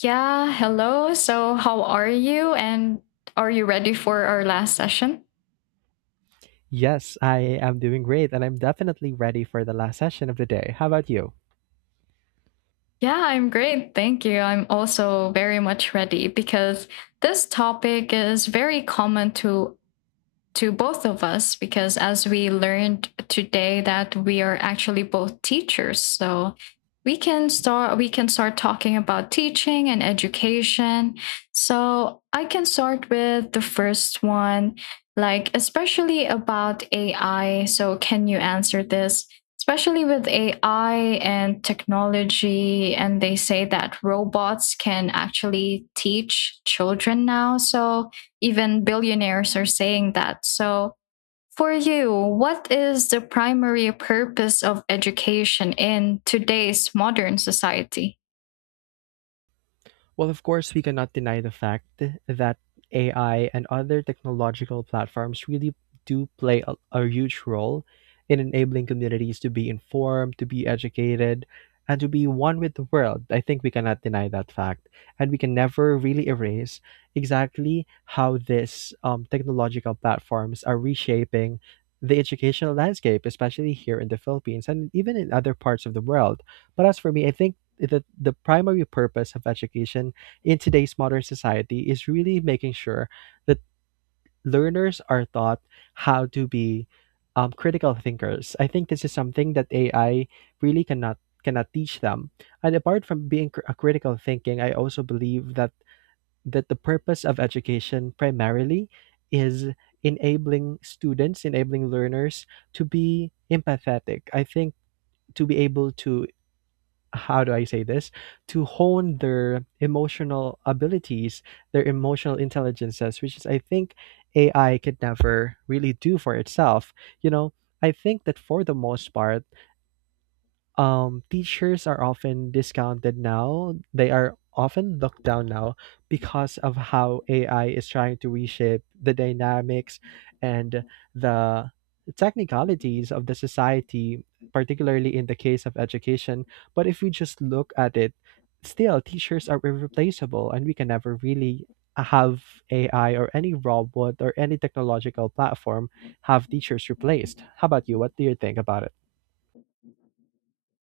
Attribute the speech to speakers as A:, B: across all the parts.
A: Yeah, hello. So, how are you? And are you ready for our last session?
B: Yes, I am doing great, and I'm definitely ready for the last session of the day. How about you?
A: Yeah, I'm great. Thank you. I'm also very much ready because this topic is very common to both of us because as we learned today that we are actually both teachers, so we can start talking about teaching and education. So I can start with the first one, like especially about AI. So can you answer this, especially with AI and technology? And they say that robots can actually teach children now, so even billionaires are saying that. So, for you, what is the primary purpose of education in today's modern society?
B: Well, of course, we cannot deny the fact that AI and other technological platforms really do play a huge role in enabling communities to be informed, to be educated, and to be one with the world. I think we cannot deny that fact. And we can never really erase exactly how these technological platforms are reshaping the educational landscape, especially here in the Philippines and even in other parts of the world. But as for me, I think that the primary purpose of education in today's modern society is really making sure that learners are taught how to be critical thinkers. I think this is something that AI really cannot teach them. And apart from being cr- a critical thinking, I also believe that the purpose of education primarily is enabling students, enabling learners to be empathetic. I think to be able to, how do I say this, to hone their emotional abilities, their emotional intelligences, which is, I think, AI could never really do for itself. You know, I think that for the most part, teachers are often discounted now. They are often looked down now because of how AI is trying to reshape the dynamics and the technicalities of the society, particularly in the case of education. But if we just look at it, still, teachers are irreplaceable and we can never really have AI or any robot or any technological platform have teachers replaced. How about you? What do you think about it?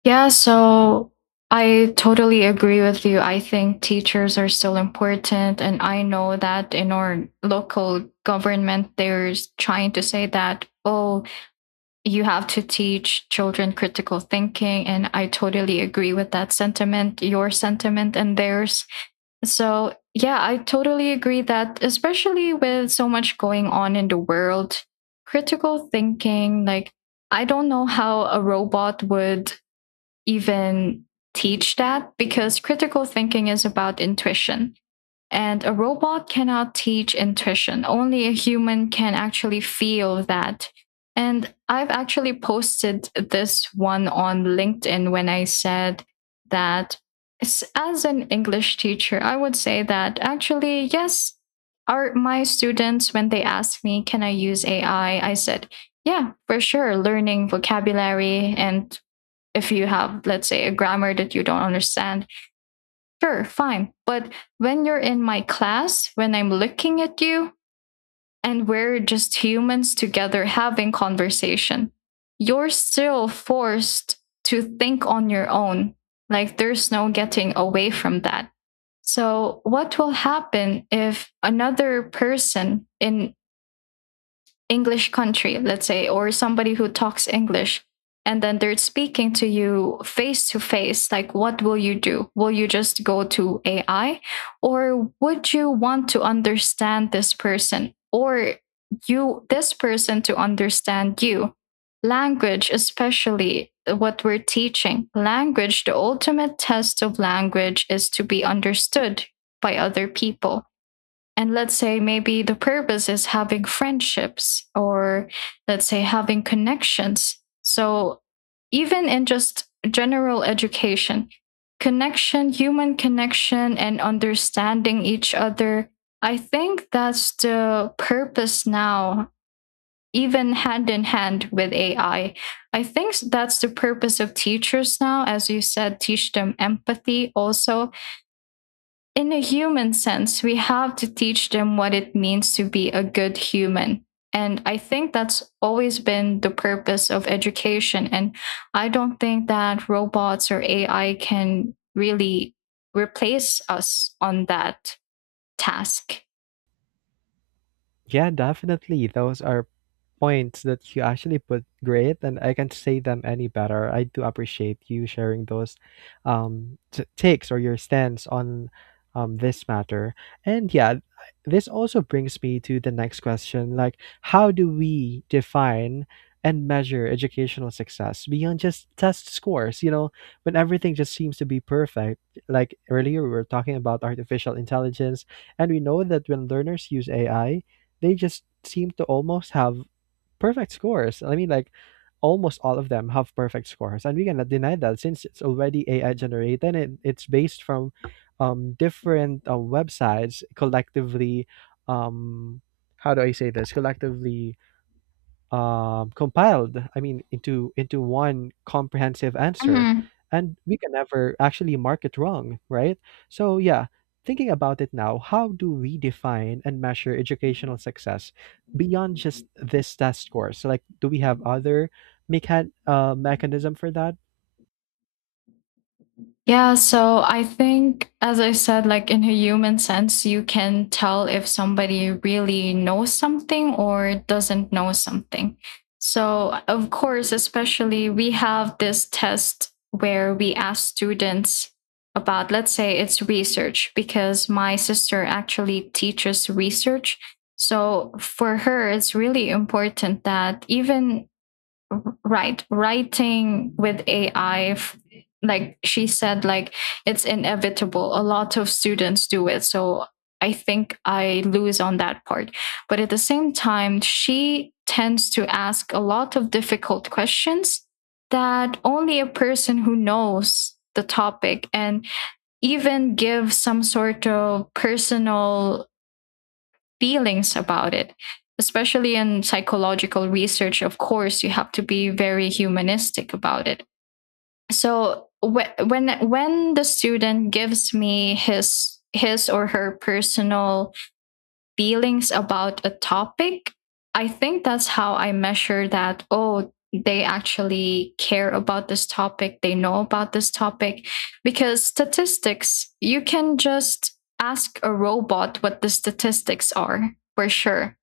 A: Yeah, so I totally agree with you. I think teachers are still important. And I know that in our local government, they're trying to say that, oh, you have to teach children critical thinking. And I totally agree with that sentiment, your sentiment and theirs. So, yeah, I totally agree that, especially with so much going on in the world, critical thinking, like, I don't know how a robot would even teach that, because critical thinking is about intuition. And a robot cannot teach intuition. Only a human can actually feel that. And I've actually posted this one on LinkedIn when I said that as an English teacher, I would say that actually, yes, are my students, when they ask me, can I use AI? I said, yeah, for sure. Learning vocabulary, and if you have, let's say, a grammar that you don't understand, sure, fine. But when you're in my class, when I'm looking at you and we're just humans together having conversation, you're still forced to think on your own. Like there's no getting away from that. So, what will happen if another person in English country, let's say, or somebody who talks English, and then they're speaking to you face to face, like what will you do? Will you just go to AI? Or would you want to understand this person, or you this person to understand you? Language, especially what we're teaching. Language, the ultimate test of language is to be understood by other people, and let's say maybe the purpose is having friendships, or let's say having connections. So even in just general education, connection, human connection and understanding each other, I think that's the purpose now, even hand in hand with AI. I think that's the purpose of teachers now. As you said, teach them empathy also, in a human sense. We have to teach them what it means to be a good human. And I think that's always been the purpose of education. And I don't think that robots or AI can really replace us on that task.
B: Yeah, definitely. Those are points that you actually put great, and I can't say them any better. I do appreciate you sharing those takes or your stance on this matter. And yeah, this also brings me to the next question, like, how do we define and measure educational success beyond just test scores? You know, when everything just seems to be perfect, like earlier we were talking about artificial intelligence, and we know that when learners use AI, they just seem to almost have perfect scores. I mean, like almost all of them have perfect scores, and we cannot deny that since it's already AI generated and it's based from different websites collectively. Um, how do I say this? Collectively compiled, I mean, into one comprehensive answer,
A: Mm-hmm.
B: and we can never actually mark it wrong, right? So yeah, thinking about it now, how do we define and measure educational success beyond just this test score? So like, do we have other mechanism for that?
A: Yeah, so I think, as I said, like in a human sense, you can tell if somebody really knows something or doesn't know something. So, of course, especially we have this test where we ask students about, let's say it's research, because my sister actually teaches research. So, for her, it's really important that even right writing with AI, like she said, like it's inevitable, a lot of students do it, so I think I lose on that part. But at the same time, she tends to ask a lot of difficult questions that only a person who knows the topic and even give some sort of personal feelings about it. Especially in psychological research, of course, you have to be very humanistic about it. So when the student gives me his or her personal feelings about a topic, I think that's how I measure that. Oh, they actually care about this topic, they know about this topic. Because statistics, you can just ask a robot what the statistics are, for sure.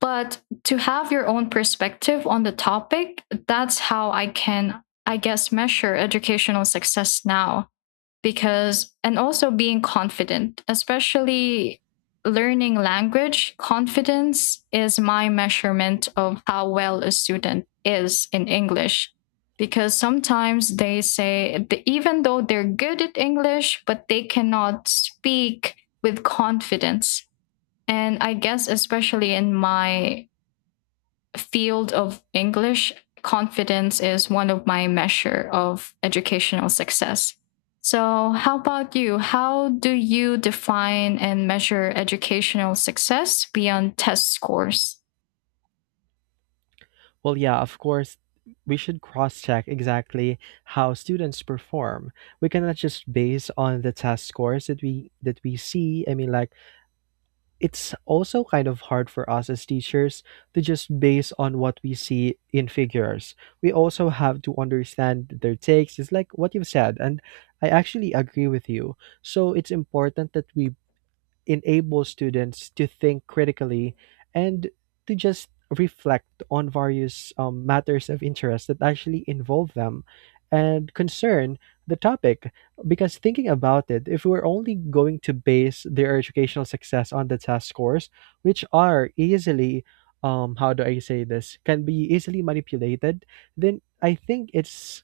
A: But to have your own perspective on the topic, that's how I can, I guess, measure educational success now. Because, and also being confident, especially learning language, confidence is my measurement of how well a student is in English. Because sometimes they say even though they're good at English, but they cannot speak with confidence. And I guess especially in my field of English, confidence is one of my measure of educational success. So, how about you? How do you define and measure educational success beyond test scores?
B: Well, yeah, of course, we should cross check exactly how students perform. We cannot just base on the test scores that we see. I mean, like it's also kind of hard for us as teachers to just base on what we see in figures. We also have to understand their takes. It's like what you've said, and I actually agree with you. So it's important that we enables students to think critically and to just reflect on various matters of interest that actually involve them and concern the topic. Because thinking about it, if we're only going to base their educational success on the test scores, which are easily, how do I say this, can be easily manipulated, then I think it's,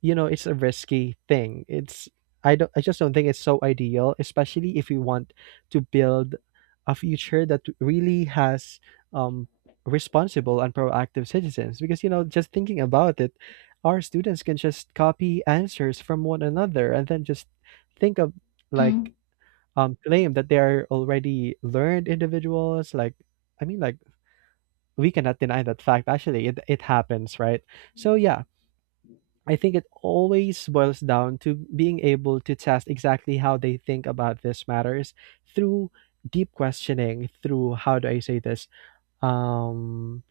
B: you know, it's a risky thing. It's, I don't, I just don't think it's so ideal, especially if you want to build a future that really has um responsible and proactive citizens, because you know, just thinking about it, our students can just copy answers from one another and then just think of, like,
A: Mm.
B: claim that they are already learned individuals. Like, I mean, like we cannot deny that fact. Actually it happens, right? So yeah, I think it always boils down to being able to test exactly how they think about these matters through deep questioning, through, how do I say this? Um,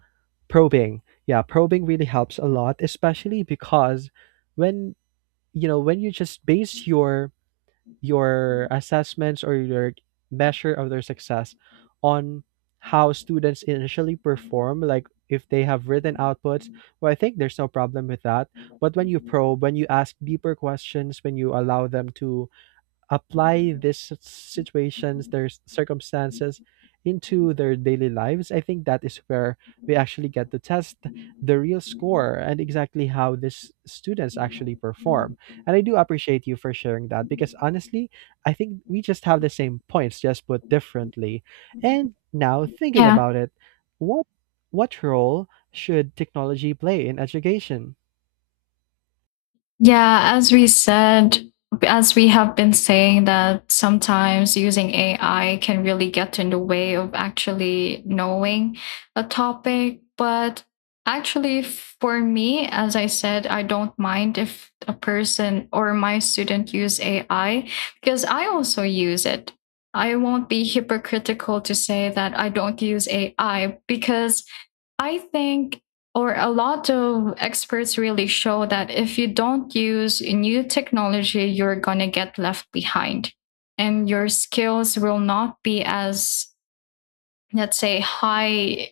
B: Probing. Yeah, probing really helps a lot, especially because when, you know, when you just base your assessments or your measure of their success on how students initially perform, like if they have written outputs, well I think there's no problem with that. But when you probe, when you ask deeper questions, when you allow them to apply these situations, their circumstances into their daily lives, I think that is where we actually get to test the real score and exactly how these students actually perform. And I do appreciate you for sharing that because honestly, I think we just have the same points, just put differently. And now thinking
A: Yeah,
B: about it, what what role should technology play in education?
A: Yeah, as we said, as we have been saying, that sometimes using AI can really get in the way of actually knowing a topic. But actually, for me, as I said, I don't mind if a person or my student use AI, because I also use it. I won't be hypocritical to say that I don't use AI, because I think, or a lot of experts really show that if you don't use new technology, you're going to get left behind and your skills will not be as, let's say, high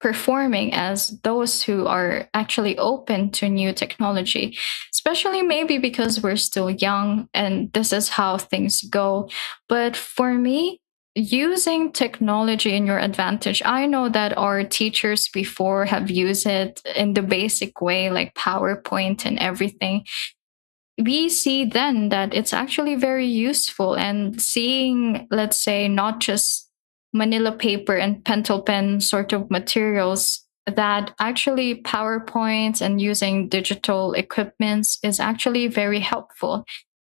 A: performing as those who are actually open to new technology. Especially maybe because we're still young and this is how things go. But for me, using technology in your advantage, I know that our teachers before have used it in the basic way, like PowerPoint and everything. We see then that it's actually very useful, and seeing, let's say, not just manila paper and pentel pen sort of materials, that actually PowerPoints and using digital equipments is actually very helpful.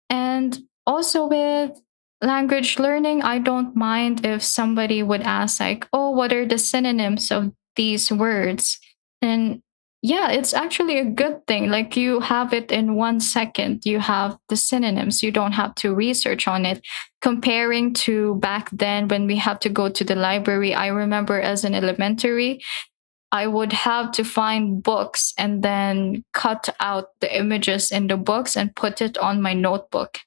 A: And also with language learning, I don't mind if somebody would ask, like, oh, what are the synonyms of these words? And yeah, it's actually a good thing. Like you have it in one second, you have the synonyms, you don't have to research on it. Comparing to back then when we had to go to the library, I remember as an elementary, I would have to find books and then cut out the images in the books and put it on my notebook.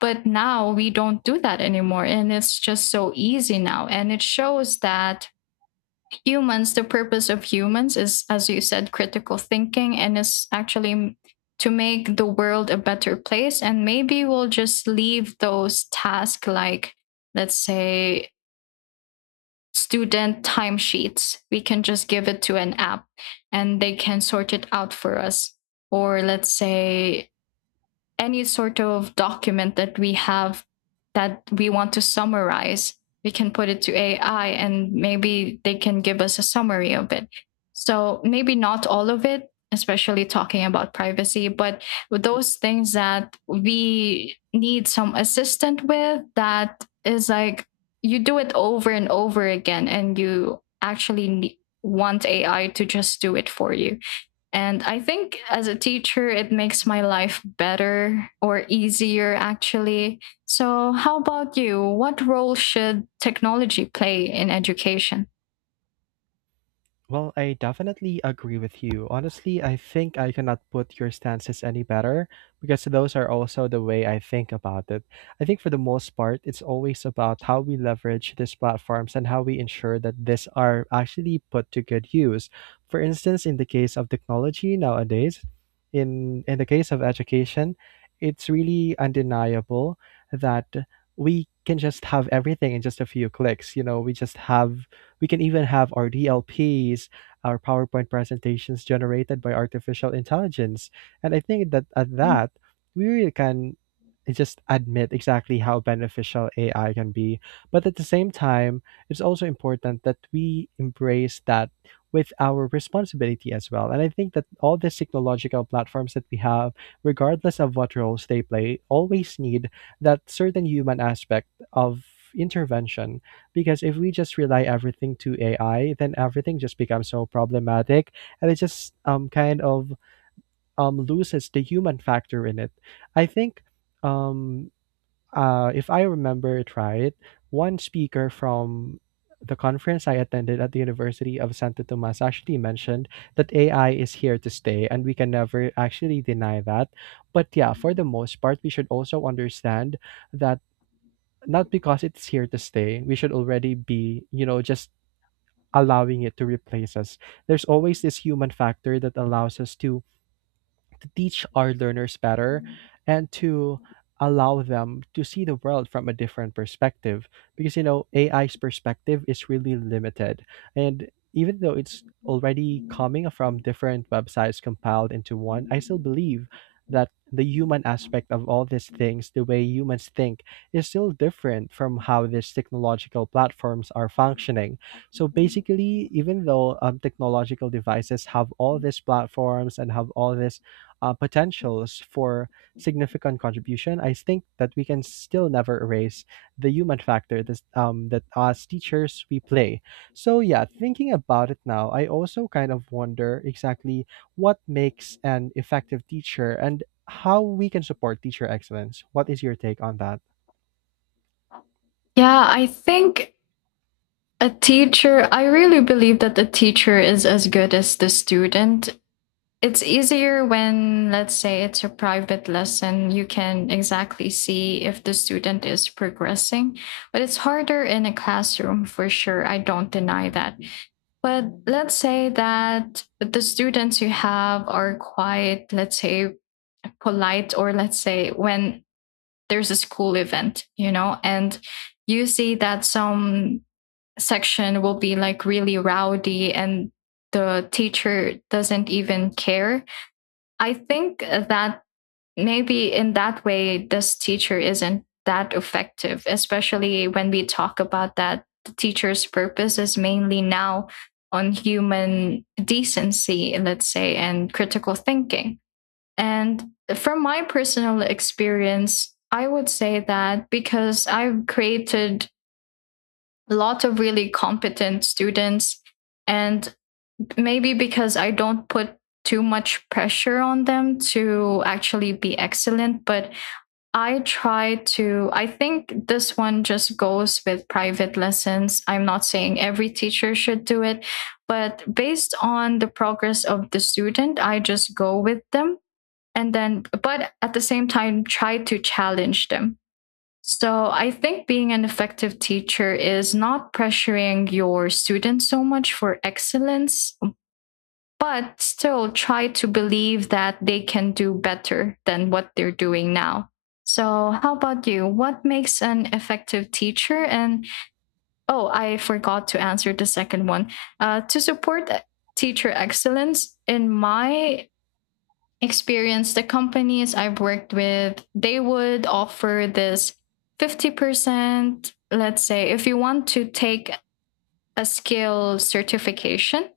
A: But now we don't do that anymore. And it's just so easy now. And it shows that humans, the purpose of humans is, as you said, critical thinking, and is actually to make the world a better place. And maybe we'll just leave those tasks, like, let's say, student timesheets. We can just give it to an app and they can sort it out for us. Or let's say any sort of document that we have that we want to summarize, we can put it to AI and maybe they can give us a summary of it. So maybe not all of it, especially talking about privacy, but those things that we need some assistant with, that is like you do it over and over again and you actually want AI to just do it for you. And I think as a teacher, it makes my life better or easier, actually. So, how about you? What role should technology play in education?
B: Well, I definitely agree with you. Honestly, I think I cannot put your stances any better because those are also the way I think about it. I think for the most part, it's always about how we leverage these platforms and how we ensure that these are actually put to good use. For instance, in the case of technology nowadays, in the case of education, it's really undeniable that we can just have everything in just a few clicks. You know, we just have, we can even have our DLPs, our PowerPoint presentations generated by artificial intelligence. And I think that at
A: Mm.
B: that, we really can just admit exactly how beneficial AI can be. But at the same time, it's also important that we embrace that with our responsibility as well. And I think that all these technological platforms that we have, regardless of what roles they play, always need that certain human aspect of intervention. Because if we just rely everything to AI, then everything just becomes so problematic, and it just kind of loses the human factor in it. I think um if I remember it right, one speaker from the conference I attended at the University of Santo Tomas actually mentioned that AI is here to stay, and we can never actually deny that. But yeah, for the most part, we should also understand that not because it's here to stay, we should already be, you know, just allowing it to replace us. There's always this human factor that allows us to teach our learners better and to allow them to see the world from a different perspective, because you know AI's perspective is really limited. And even though it's already coming from different websites compiled into one, I still believe that the human aspect of all these things, the way humans think, is still different from how these technological platforms are functioning. So basically, even though technological devices have all these platforms and have all this potentials for significant contribution, I think that we can still never erase the human factor, that as teachers we play. So, yeah, thinking about it now, I also kind of wonder exactly what makes an effective teacher and how we can support teacher excellence. What is your take on that?
A: Yeah, I think a teacher, I really believe that the teacher is as good as the student. It's easier when, let's say, it's a private lesson, you can exactly see if the student is progressing. But it's harder in a classroom, for sure, I don't deny that. But let's say that the students you have are quite, let's say, polite, or let's say when there's a school event, you know, and you see that some section will be like really rowdy and the teacher doesn't even care. I think that maybe in that way, this teacher isn't that effective, especially when we talk about that the teacher's purpose is mainly now on human decency, let's say, and critical thinking. And from my personal experience, I would say that because I've created a lot of really competent students, and maybe because I don't put too much pressure on them to actually be excellent, but I try to. I think this one just goes with private lessons. I'm not saying every teacher should do it, but based on the progress of the student, I just go with them. And then, but at the same time, try to challenge them. So I think being an effective teacher is not pressuring your students so much for excellence, but still try to believe that they can do better than what they're doing now. So, how about you? What makes an effective teacher? And oh, I forgot to answer the second one. To support teacher excellence, in my experience, the companies I've worked with, they would offer this 50%. Let's say if you want to take a skill certification,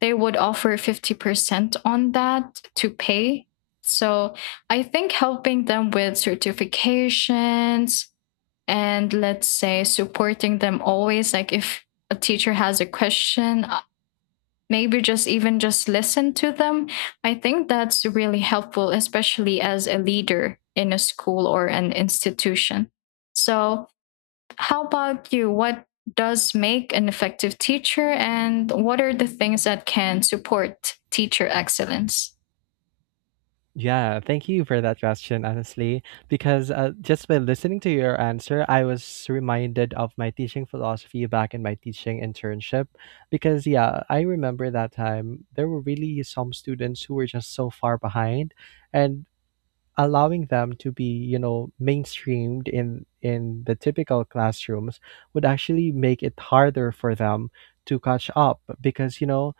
A: they would offer 50% on that to pay. So I think helping them with certifications, and let's say supporting them always, like if a teacher has a question, maybe just even just listen to them. I think that's really helpful, especially as a leader in a school or an institution. So how about you? What does make an effective teacher, and what are the things that can support teacher excellence?
B: Yeah, thank you for that question, honestly, because just by listening to your answer, I was reminded of my teaching philosophy back in my teaching internship. Because, yeah, I remember that time there were really some students who were just so far behind. And allowing them to be, you know, mainstreamed in the typical classrooms would actually make it harder for them to catch up, because you know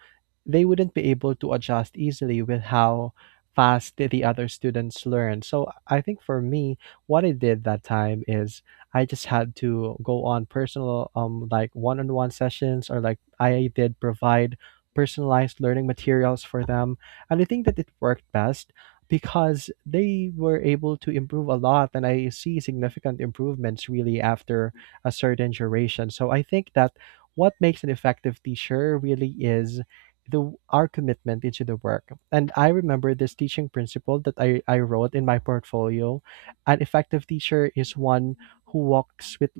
B: they wouldn't be able to adjust easily with how fast the other students learn. So I think for me, what I did that time is I just had to go on personal, like, one-on-one sessions, or like I did provide personalized learning materials for them. And I think that it worked best because they were able to improve a lot, and I see significant improvements really after a certain duration. So I think that what makes an effective teacher really is the our commitment into the work. And I remember this teaching principle that I wrote in my portfolio. An effective teacher is one who walks with,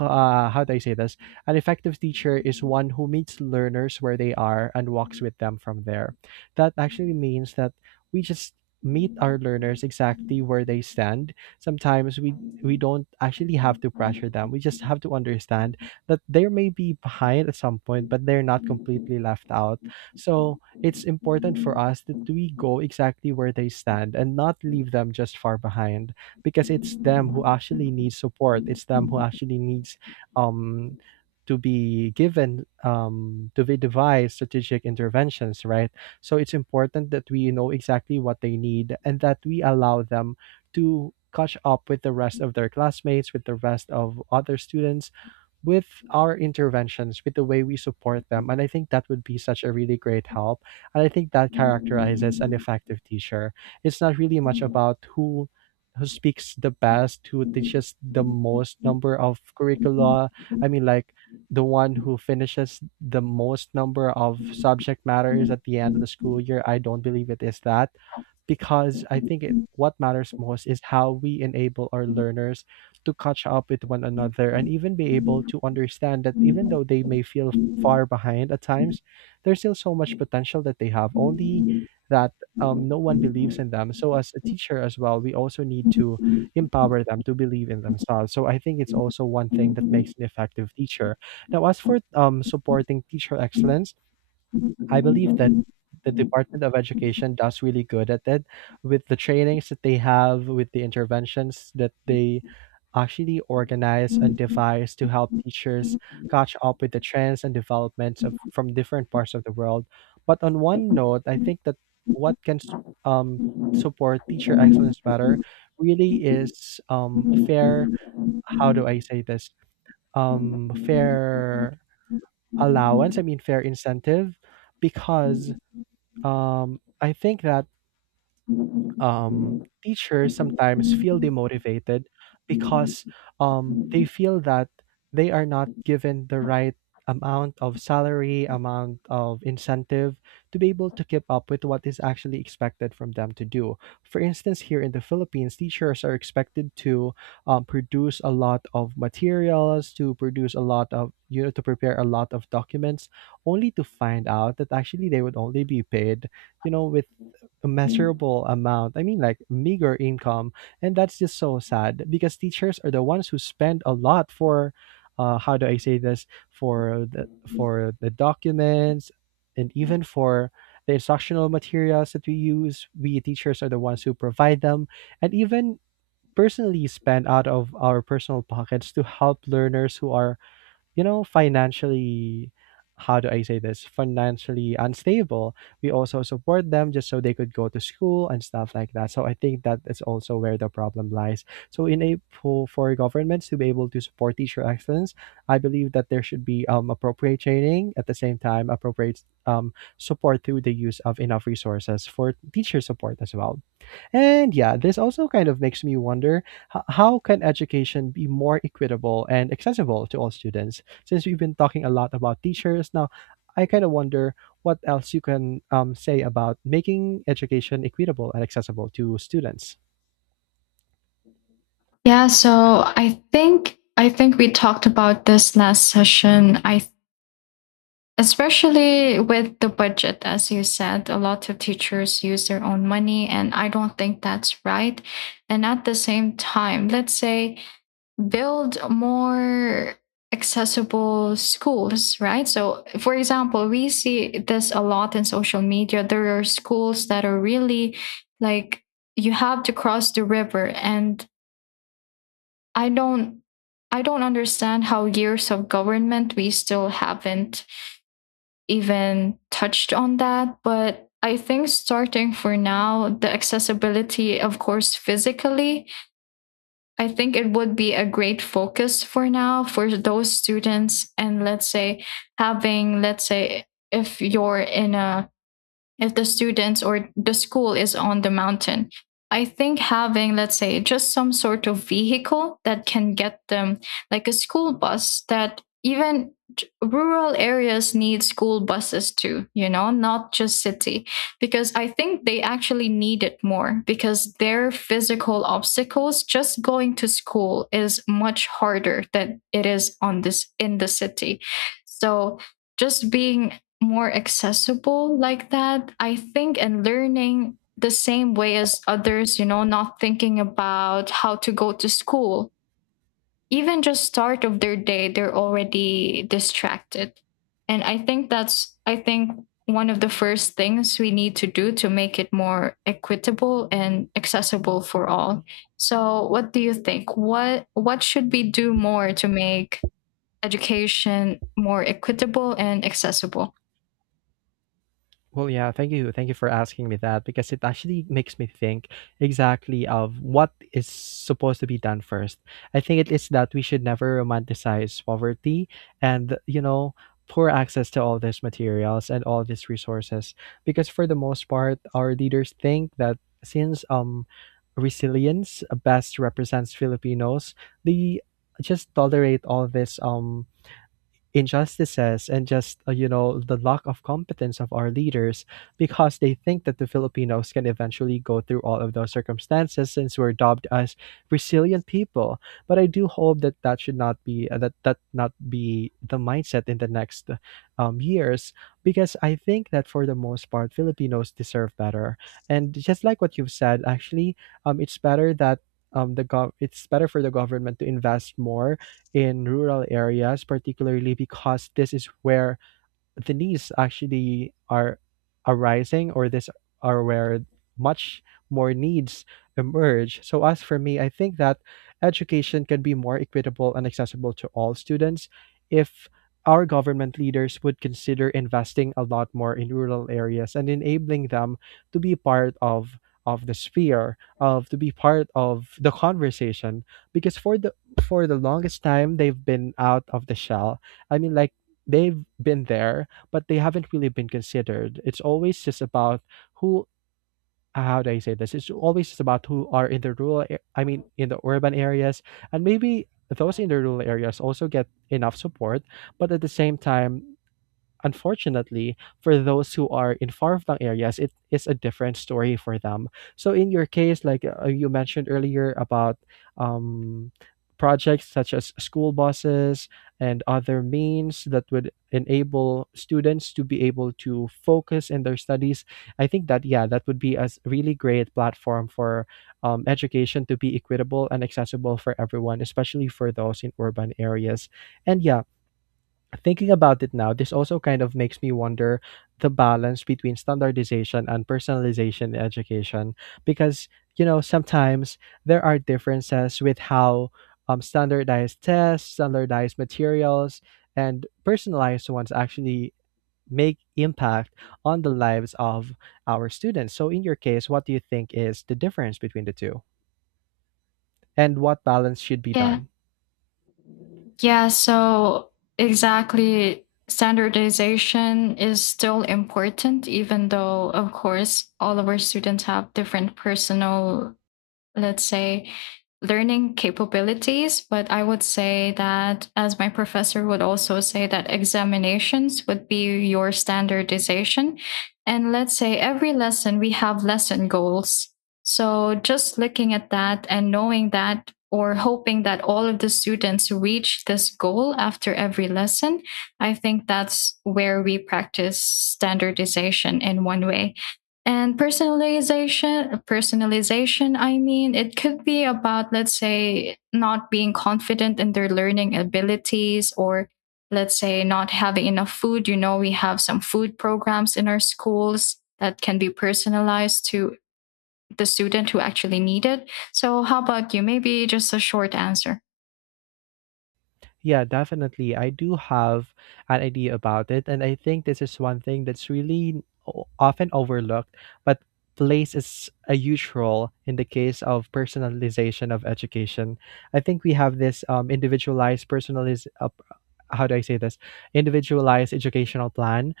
B: how do I say this, an effective teacher is one who meets learners where they are and walks with them from there. That actually means that we just meet our learners exactly where they stand. Sometimes we, don't actually have to pressure them, we just have to understand that they may be behind at some point, but they're not completely left out. So it's important for us that we go exactly where they stand and not leave them just far behind, because it's them who actually needs support, it's them who actually needs um to be given, to be devised strategic interventions, right? So it's important that we know exactly what they need and that we allow them to catch up with the rest of their classmates, with the rest of other students, with our interventions, with the way we support them. And I think that would be such a really great help. And I think that characterizes an effective teacher. It's not really much about who speaks the best, who teaches the most number of curricula. I mean, like the one who finishes the most number of subject matters at the end of the school year. I don't believe it is that because What matters most is how we enable our learners to catch up with one another and even be able to understand that even though they may feel far behind at times, there's still so much potential that they have, only that no one believes in them. So, as a teacher as well, we also need to empower them to believe in themselves. So, I think it's also one thing that makes an effective teacher. Now, as for supporting teacher excellence, I believe that the Department of Education does really good at it with the trainings that they have, with the interventions that they actually organize and devise to help teachers catch up with the trends and developments of from different parts of the world. But on one note, I think that what can s- um, support teacher excellence better really is fair. How do I say this? Fair allowance. I mean, fair incentive, because I think that teachers sometimes feel demotivated because they feel that they are not given the right amount of salary, amount of incentive to be able to keep up with what is actually expected from them to do. For instance, here in the Philippines, teachers are expected to produce a lot of materials, to produce a lot of, you know, to prepare a lot of documents, only to find out that actually they would only be paid, you know, with immeasurable amount. I mean, like meager income. And that's just so sad because teachers are the ones who spend a lot for, how do I say this, for the documents and even for the instructional materials that we use. We teachers are the ones who provide them, and even personally spend out of our personal pockets to help learners who are, you know, financially, how do I say this? Financially unstable. We also support them just so they could go to school and stuff like that. So I think that is also where the problem lies. So for governments to be able to support teacher excellence, I believe that there should be appropriate training at the same time, appropriate support through the use of enough resources for teacher support as well. And yeah, this also kind of makes me wonder how can education be more equitable and accessible to all students? Since we've been talking a lot about teachers, now I kind of wonder what else you can say about making education equitable and accessible to students.
A: Yeah, so I think we talked about this last session. I, especially with the budget, as you said, a lot of teachers use their own money and I don't think that's right. And at the same time, let's say build more accessible schools, right? So, for example, we see this a lot in social media. There are schools that are really, like, you have to cross the river, and I don't I don't understand how years of government we still haven't even touched on that. But I think starting for now, the accessibility, of course, physically, I think it would be a great focus for now for those students. And let's say, having, let's say, if you're in a, if the students or the school is on the mountain. I think having, let's say, just some sort of vehicle that can get them, like a school bus, that even rural areas need school buses too, you know, not just city, because I think they actually need it more because their physical obstacles just going to school is much harder than it is on this in the city. So just being more accessible like that, I think, and learning the same way as others, you know, not thinking about how to go to school. Even just start of their day, they're already distracted. And I think that's, I think, one of the first things we need to do to make it more equitable and accessible for all. So, what do you think? What should we do more to make education more equitable and accessible?
B: Well, yeah, thank you. Thank you for asking me that because it actually makes me think exactly of what is supposed to be done first. I think it is that we should never romanticize poverty and, you know, poor access to all these materials and all these resources, because for the most part our leaders think that since resilience best represents Filipinos, they just tolerate all this injustices and just, you know, the lack of competence of our leaders, because they think that the Filipinos can eventually go through all of those circumstances since we're dubbed as resilient people. But I do hope that that should not be, that not be the mindset in the next years, because I think that for the most part Filipinos deserve better. And just like what you've said, actually, it's better that it's better for the government to invest more in rural areas, particularly because this is where the needs actually are arising, or this are where much more needs emerge. So as for me, I think that education can be more equitable and accessible to all students if our government leaders would consider investing a lot more in rural areas and enabling them to be part of the sphere of, to be part of the conversation, because for the longest time they've been out of the shell. I mean, like, they've been there but they haven't really been considered. It's always just about who how do I say this? It's always just about who are in the I mean in the urban areas, and maybe those in the rural areas also get enough support, but at the same time, unfortunately, for those who are in far-flung areas, it is a different story for them. So in your case, like, you mentioned earlier about um, projects such as school buses and other means that would enable students to be able to focus in their studies, I think that, yeah, that would be a really great platform for education to be equitable and accessible for everyone, especially for those in urban areas. And yeah, thinking about it now, this also kind of makes me wonder the balance between standardization and personalization in education, because, you know, sometimes there are differences with how standardized tests, standardized materials, and personalized ones actually make impact on the lives of our students. So in your case, what do you think is the difference between the two? And what balance should be
A: Yeah,
B: done?
A: Yeah, so exactly. Standardization is still important, even though, of course, all of our students have different personal, let's say, learning capabilities. But I would say that, as my professor would also say, that examinations would be your standardization. And let's say every lesson we have lesson goals, so just looking at that and knowing that, or hoping that all of the students reach this goal after every lesson, I think that's where we practice standardization in one way. And personalization, I mean, it could be about, let's say, not being confident in their learning abilities, or let's say not having enough food. You know, we have some food programs in our schools that can be personalized to the student who actually need it. So how about you? Maybe just a short answer.
B: Yeah, definitely. I do have an idea about it. And I think this is one thing that's really often overlooked, but place is a huge role in the case of personalization of education. I think we have this individualized personalized, how do I say this? Individualized educational plan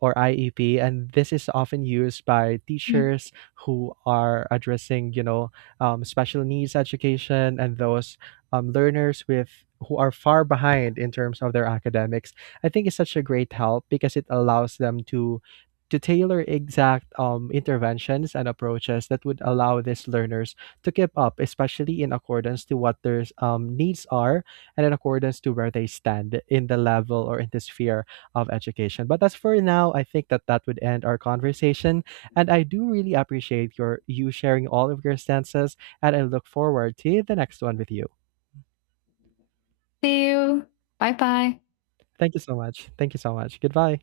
B: or IEP, and this is often used by
A: Mm.
B: teachers who are addressing, you know, special needs education and those learners with who are far behind in terms of their academics. I think it's such a great help because it allows them to tailor exact interventions and approaches that would allow these learners to keep up, especially in accordance to what their needs are and in accordance to where they stand in the level or in the sphere of education. But as for now, I think that that would end our conversation. And I do really appreciate you sharing all of your stances, and I look forward to the next one with you.
A: See you. Bye bye.
B: Thank you so much. Thank you so much. Goodbye.